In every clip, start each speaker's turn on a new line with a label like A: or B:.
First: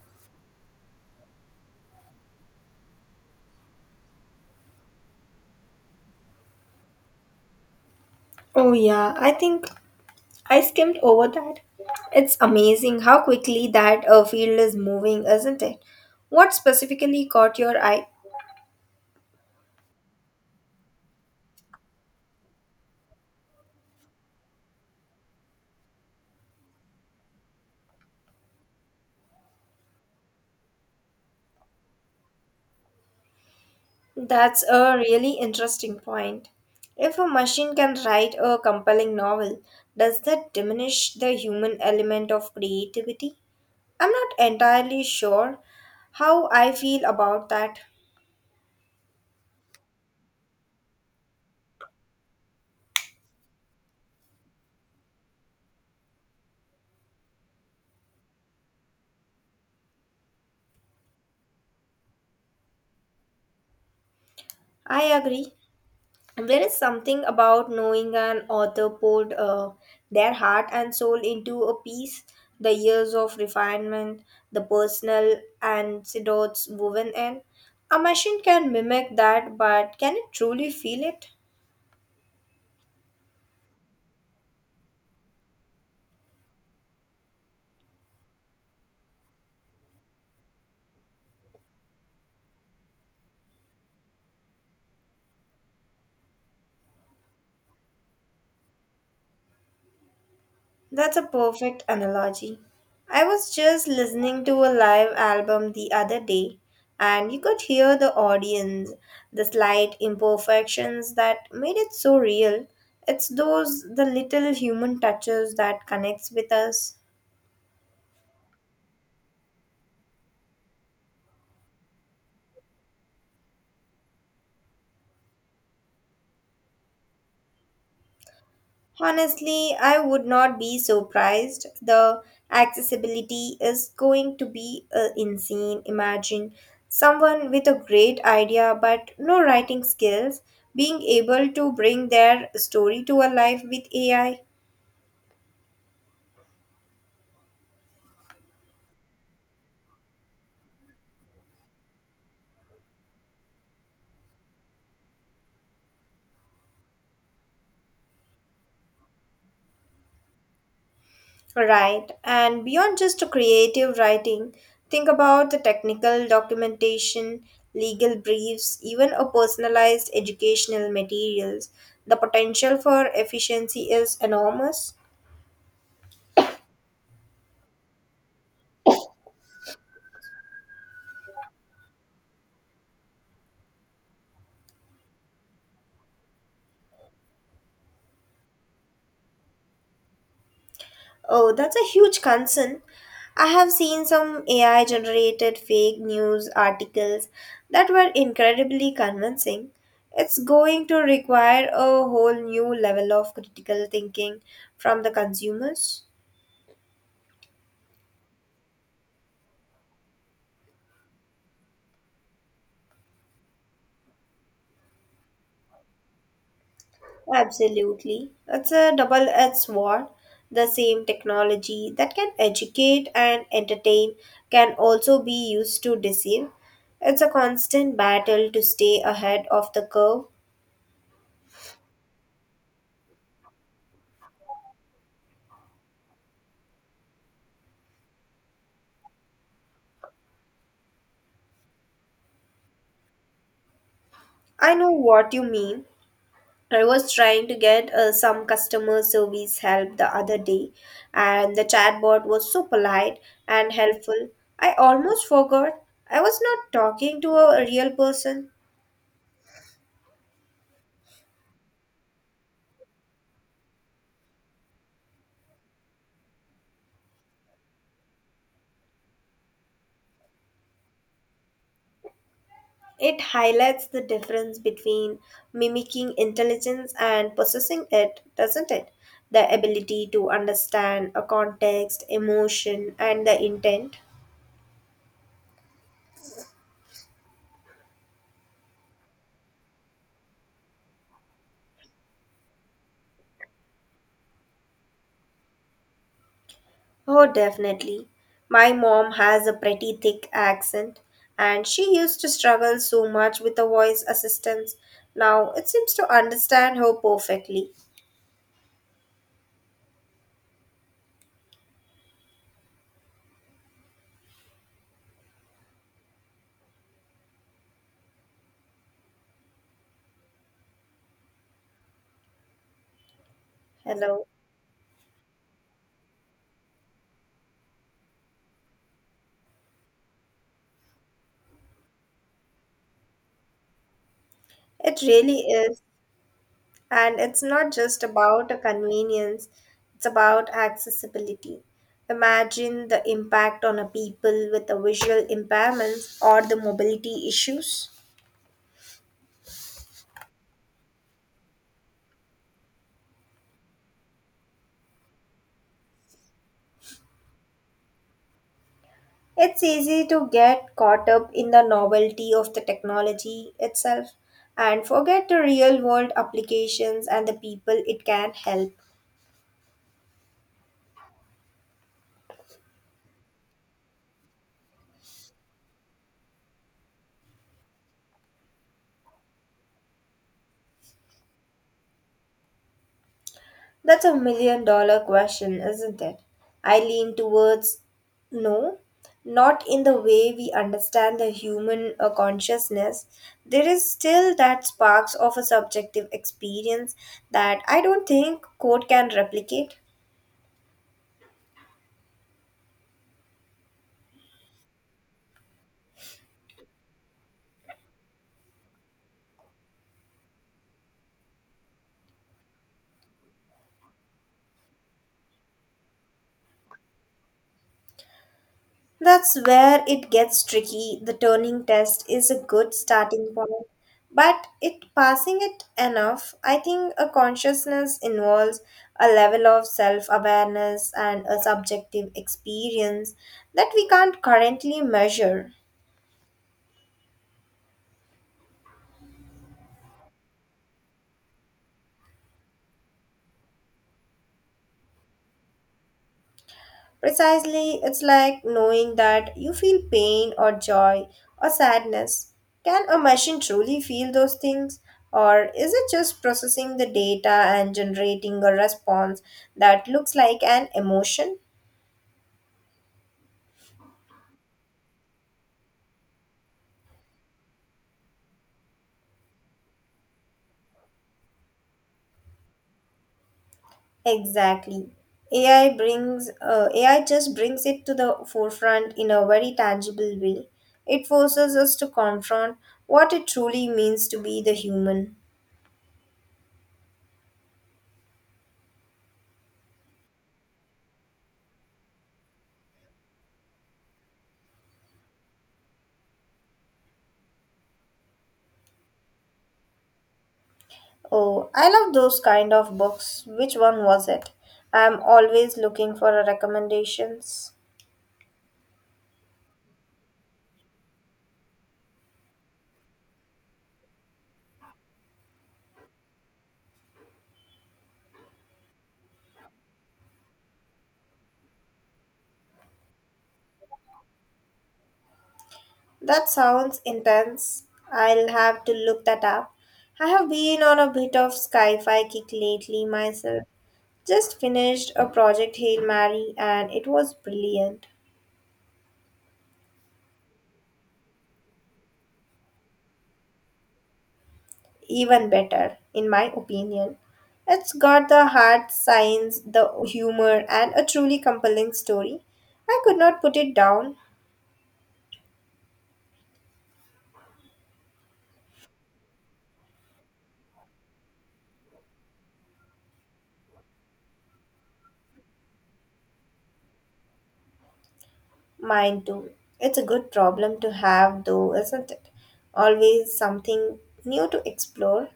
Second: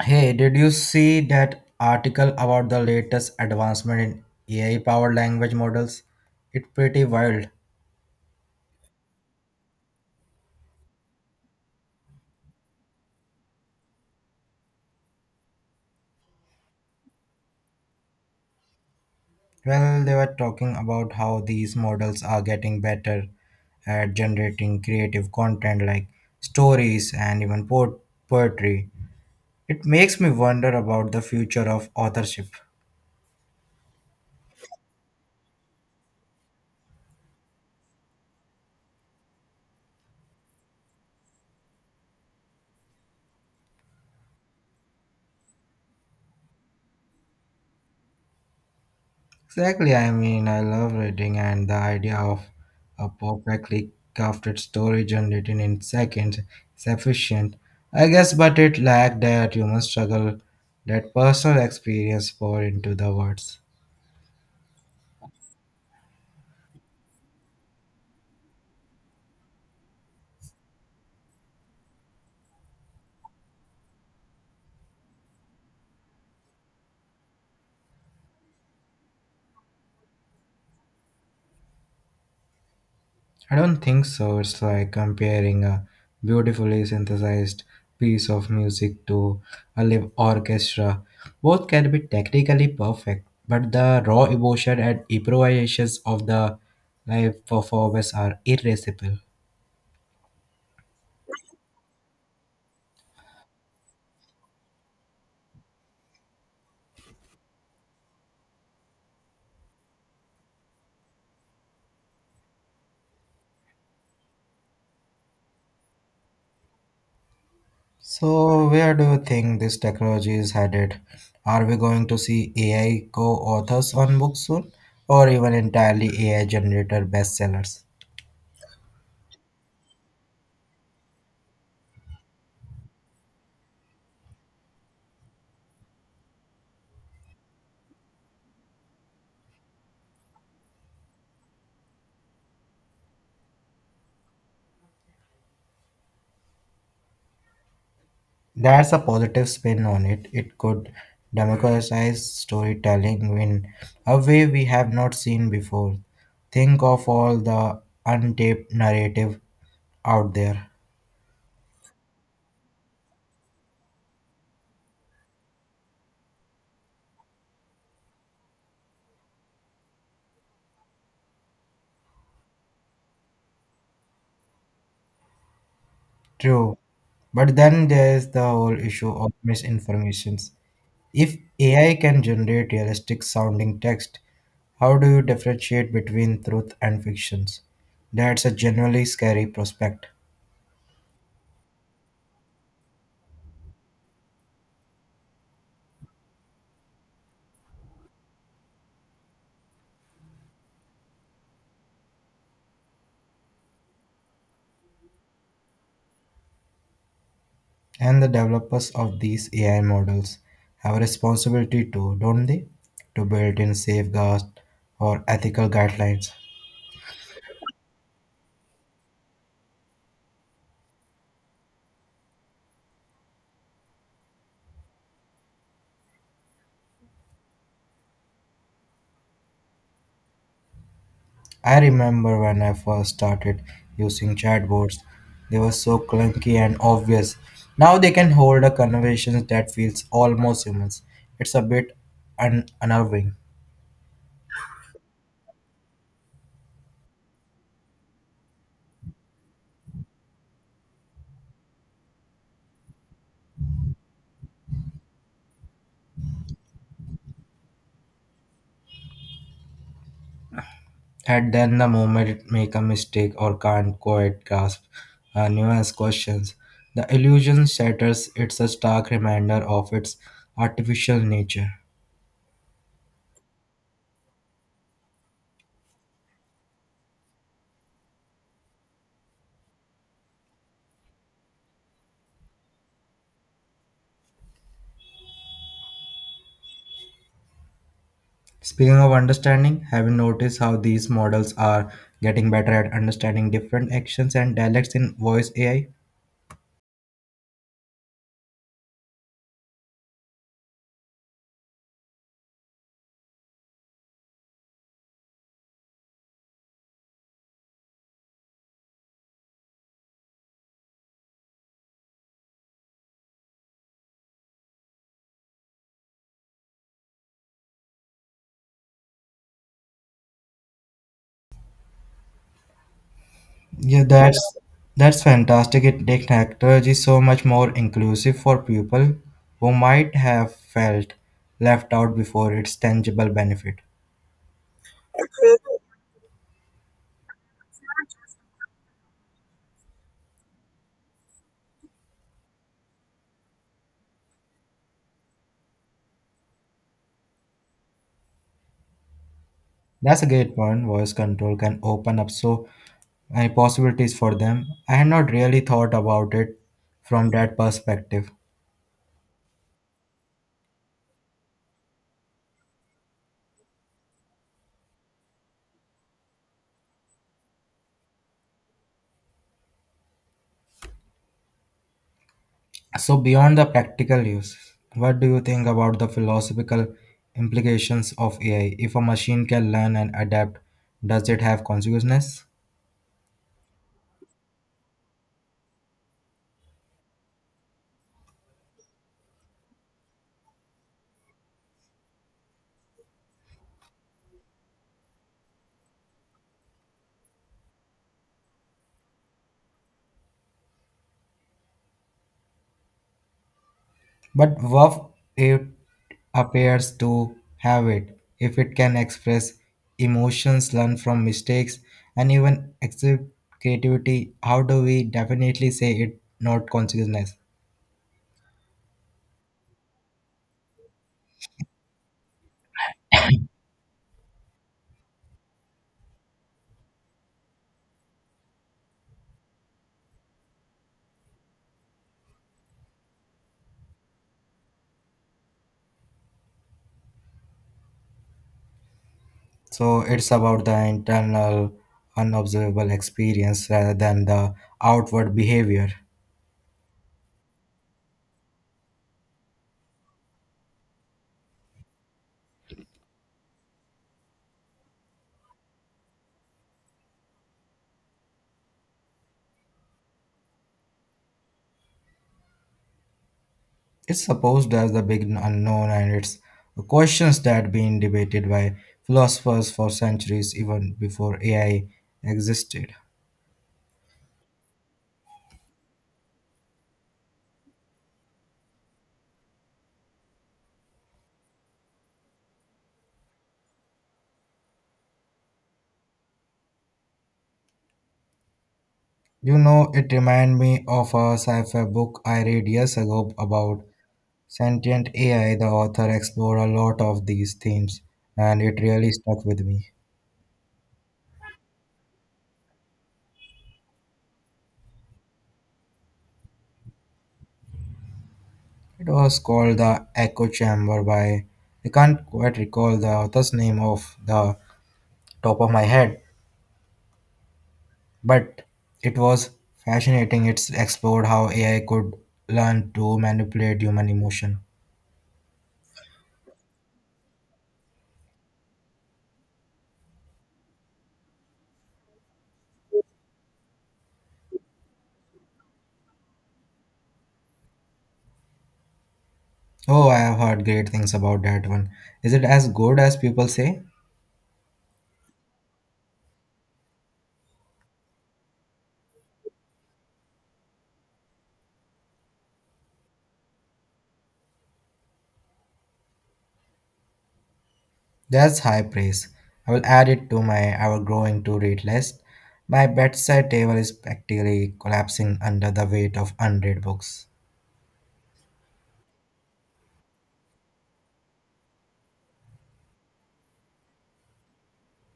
A: Hey, did you see that article about the latest advancement in AI powered language models? It's pretty wild.
B: Oh, yeah, I think I skimmed over that. It's amazing how quickly that field is moving, isn't it? What specifically caught your eye?
A: Well, they were talking about how these models are getting better at generating creative content like stories and even poetry. It makes me wonder about the future of authorship.
B: That's a really interesting point. If a machine can write a compelling novel, does that diminish the human element of creativity? I'm not entirely sure how I feel about that.
A: Exactly. I mean, I love reading, and the idea of a perfectly crafted story generated in seconds is efficient, I guess. But it lacked that human struggle, that personal experience poured into the words.
B: I agree. There is something about knowing an author poured their heart and soul into a piece, the years of refinement, the personal anecdotes woven in. A machine can mimic that, but can it truly feel it?
A: I don't think so. It's like comparing a beautifully synthesized piece of music to a live orchestra. Both can be technically perfect, but the raw emotion and improvisations of the live performers are irreplaceable.
B: That's a perfect analogy. I was just listening to a live album the other day, and you could hear the audience, the slight imperfections that made it so real. It's those the little human touches that connects with us.
A: So, where do you think this technology is headed? Are we going to see AI co authors on books soon, or even entirely AI generated bestsellers?
B: Honestly, I would not be surprised. The accessibility is going to be insane. Imagine someone with a great idea but no writing skills being able to bring their story to a life with AI.
A: That's a positive spin on it. It could democratize storytelling in a way we have not seen before. Think of all the untapped narrative out there.
B: Right, and beyond just creative writing, think about the technical documentation, legal briefs, even a personalized educational materials. The potential for efficiency is enormous.
A: True. But then there is the whole issue of misinformations. If AI can generate realistic sounding text, how do you differentiate between truth and fictions? That's a generally scary prospect.
B: Oh, that's a huge concern. I have seen some AI generated fake news articles that were incredibly convincing. It's going to require a whole new level of critical thinking from the consumers.
A: And the developers of these AI models have a responsibility too, don't they? To build in safeguards or ethical guidelines.
B: Absolutely. It's a double edged sword. The same technology that can educate and entertain can also be used to deceive. It's a constant battle to stay ahead of the curve.
A: I remember when I first started using chatbots, they were so clunky and obvious. Now they can hold a conversation that feels almost human. It's a bit unnerving.
B: I know what you mean. I was trying to get some customer service help the other day, and the chatbot was so polite and helpful. I almost forgot I was not talking to a real person.
A: And then the moment it make a mistake or can't quite grasp nuanced questions, the illusion shatters. It's a stark reminder of its artificial nature.
B: It highlights the difference between mimicking intelligence and possessing it, doesn't it? The ability to understand a context, emotion, and the intent.
A: Speaking of understanding, have you noticed how these models are getting better at understanding different actions and dialects in voice AI?
B: Oh, definitely. My mom has a pretty thick accent, and she used to struggle so much with the voice assistance. Now it seems to understand her perfectly.
A: Yeah,
B: Hello.
A: that's fantastic. It makes technology so much more inclusive for people who might have felt left out before its tangible benefit.
B: It really is. And it's not just about a convenience, it's about accessibility. Imagine the impact on a people with a visual impairments or the mobility issues.
A: That's a great point. Voice control can open up so many possibilities for them. I had not really thought about it from that perspective.
B: It's easy to get caught up in the novelty of the technology itself and forget the real world applications and the people it can help.
A: So, beyond the practical use, what do you think about the philosophical implications of AI? If a machine can learn and adapt, does it have consequences?
B: That's a million dollar question, isn't it? I lean towards no, not in the way we understand the human consciousness. There is still that sparks of a subjective experience that I don't think code can replicate.
A: But what it appears to have it, if it can express emotions, learn from mistakes, and even exhibit creativity, how do we definitely say it not consciousness?
B: That's where it gets tricky. The Turing test is a good starting point, but it passing it enough, I think a consciousness involves a level of self-awareness and a subjective experience that we can't currently measure.
A: So it's about the internal, unobservable experience rather than the outward behavior.
B: Precisely, it's like knowing that you feel pain or joy or sadness. Can a machine truly feel those things? Or is it just processing the data and generating a response that looks like an emotion?
A: It's supposed as the big unknown, and it's questions that been debated by philosophers for centuries, even before AI existed.
B: Exactly. AI just brings it to the forefront in a very tangible way. It forces us to confront what it truly means to be the human.
A: You know, it reminded me of a sci-fi book I read years ago about sentient AI. The author explored a lot of these themes, and it really stuck with me.
B: Oh, I love those kind of books. Which one was it? I'm always looking for a recommendations.
A: It was called The Echo Chamber by I can't quite recall the author's name off the top of my head, but it was fascinating. It explored how AI could learn to manipulate human emotion.
B: That sounds intense. I'll have to look that up. I have been on a bit of sci-fi kick lately myself. Just finished a project Hail Mary and it was brilliant.
A: Oh, I have heard great things about that one. Is it as good as people say?
B: Even better, in my opinion. It's got the hard science, the humor, and a truly compelling story. I could not put it down.
A: That's high praise. I will add it to my ever growing to read list. My bedside table is practically collapsing under the weight of unread books.
B: Mine too. It's a good problem to have, though, isn't it? Always something new to explore.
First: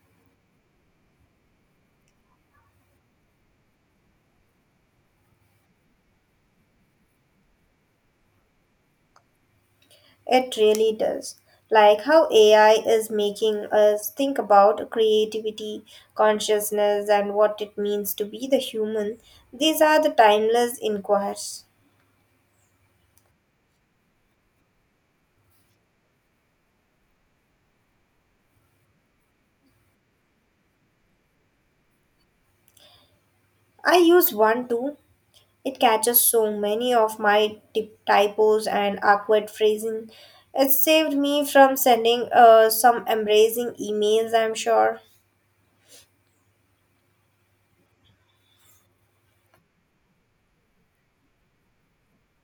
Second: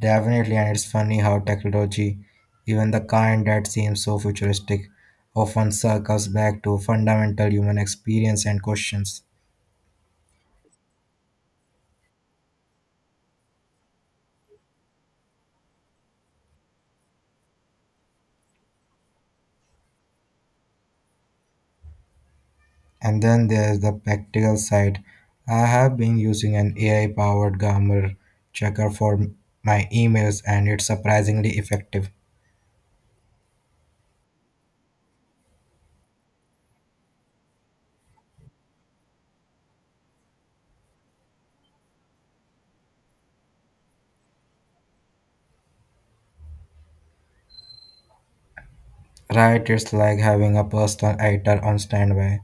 A: Definitely, and it's funny how technology, even the kind that seems so futuristic, often circles back to fundamental human experience and questions.
B: It really does. Like how AI is making us think about creativity, consciousness, and what it means to be the human. These are the timeless inquiries.
A: And then there's the practical side. I have been using an AI powered grammar checker for my emails, and it's surprisingly effective.
B: I used one too. It catches so many of my typos and awkward phrasing. It saved me from sending some embracing emails, I'm sure.
A: Right, it's like having a personal editor on standby.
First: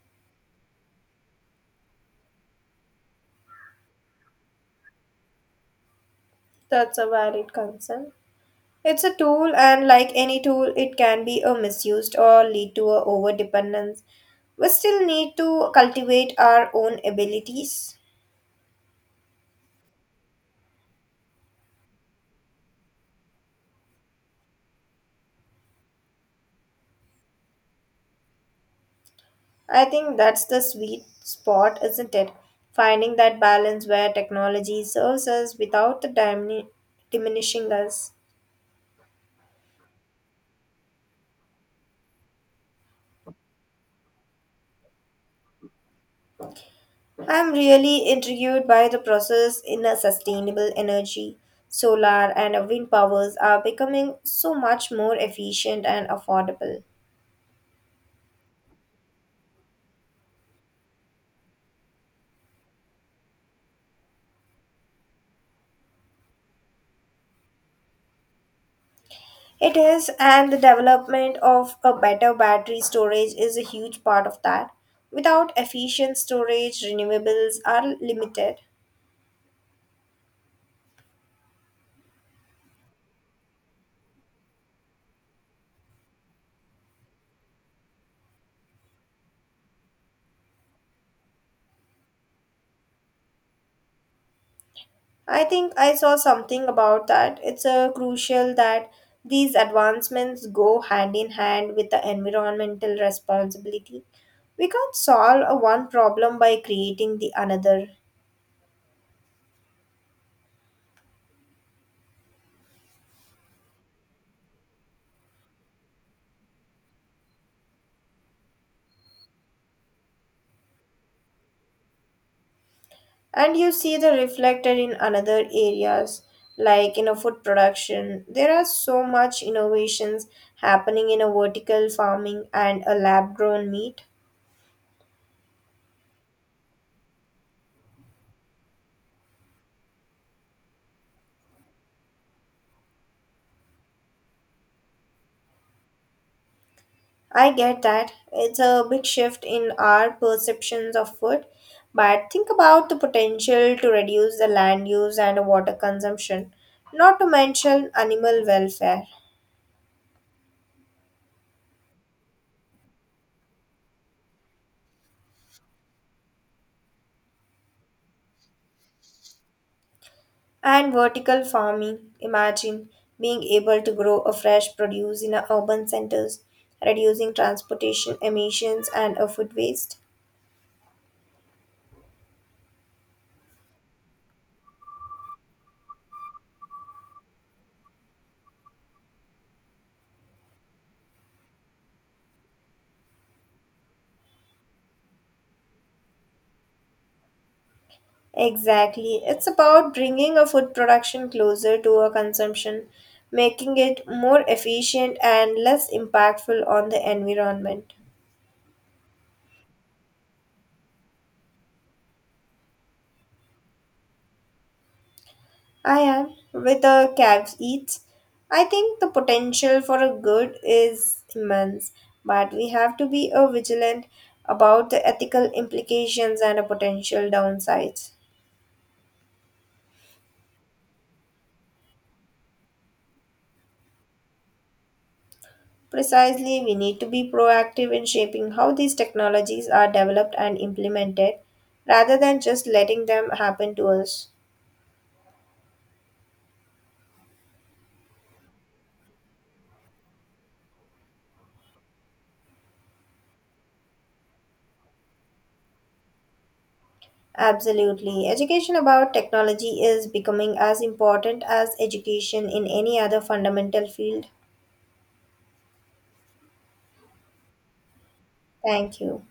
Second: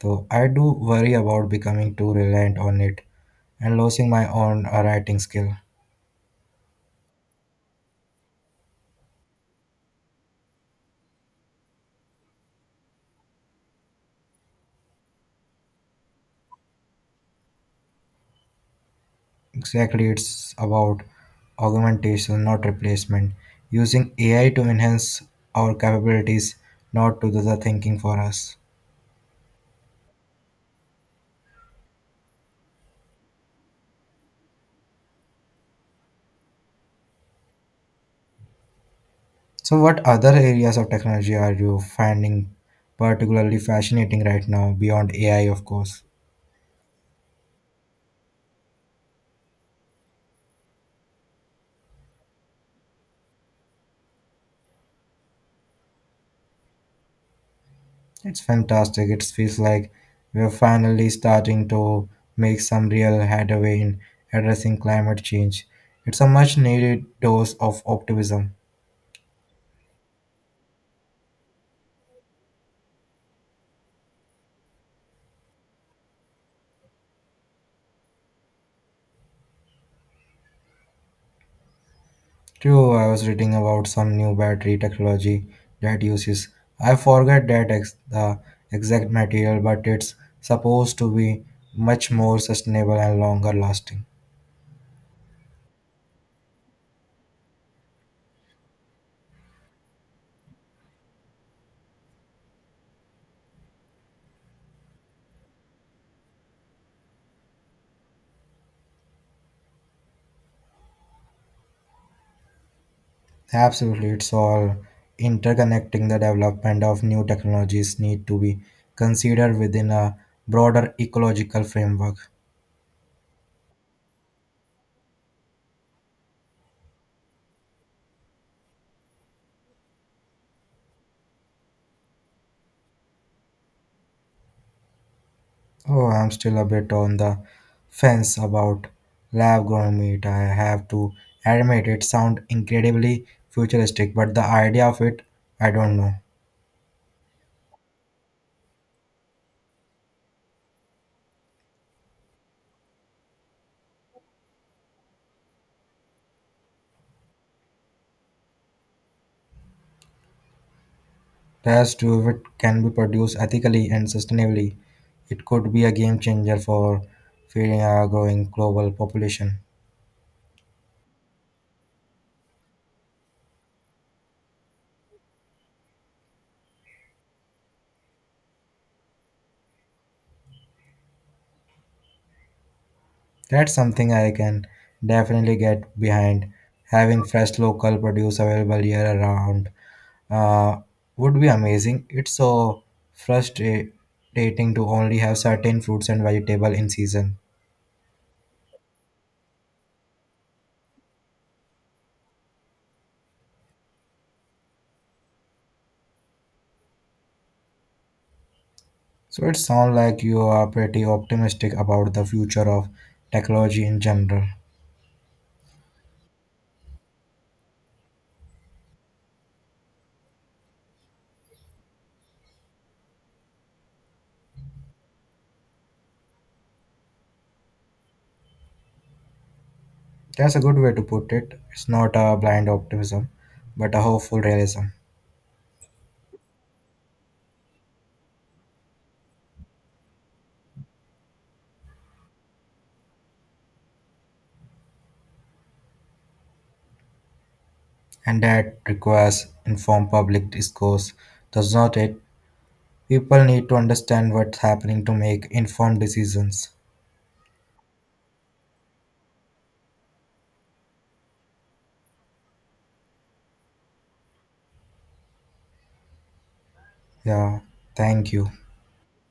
A: So I do worry about becoming too reliant on it and losing my own writing skill.
B: That's a valid concern. It's a tool, and like any tool, it can be a misused or lead to a overdependence. We still need to cultivate our own abilities.
A: Exactly, it's about augmentation, not replacement. Using AI to enhance our capabilities, not to do the thinking for us.
B: I think that's the sweet spot, isn't it? Finding that balance where technology serves us without the diminishing us.
A: So, what other areas of technology are you finding particularly fascinating right now, beyond AI, of course?
B: I'm really intrigued by the process in a sustainable energy. Solar and wind powers are becoming so much more efficient and affordable.
A: It's fantastic. It feels like we're finally starting to make some real headway in addressing climate change. It's a much needed dose of optimism.
B: It is, and the development of a better battery storage is a huge part of that. Without efficient storage, renewables are limited.
A: True, I was reading about some new battery technology that uses, I forget the exact material, but it's supposed to be much more sustainable and longer lasting.
B: I think I saw something about that. It's crucial that these advancements go hand in hand with the environmental responsibility. We can't solve a one problem by creating the another.
A: Absolutely, it's all interconnecting. The development of new technologies need to be considered within a broader ecological framework.
B: And you see the reflected in another areas, like in a food production, there are so much innovations happening in a vertical farming and a lab grown meat.
A: Oh, I'm still a bit on the fence about lab grown meat. I have to admit it sounds incredibly futuristic, but the idea of it, I don't know.
B: I get that it's a big shift in our perceptions of food, but think about the potential to reduce the land use and water consumption, not to mention animal welfare.
A: Past two if it can be produced ethically and sustainably, it could be a game changer for feeding a growing global population.
B: And vertical farming. Imagine being able to grow a fresh produce in a urban centers, reducing transportation emissions and a food waste.
A: That's something I can definitely get behind. Having fresh local produce available year around uh, would be amazing. It's so frustrating to only have certain fruits and vegetable in season.
B: Exactly. It's about bringing a food production closer to a consumption, making it more efficient and less impactful on the environment.
A: So it sounds like you are pretty optimistic about the future of technology in general.
B: I am with the caveats. I think the potential for a good is immense, but we have to be vigilant about the ethical implications and the potential downsides.
A: That's a good way to put it. It's not a blind optimism, but a hopeful realism.
B: Precisely, we need to be proactive in shaping how these technologies are developed and implemented rather than just letting them happen to us.
A: And that requires informed public discourse, does not it? People need to understand what's happening to make informed decisions.
B: Absolutely. Education about technology is becoming as important as education in any other fundamental field.
A: Yeah, thank you.
B: Thank you.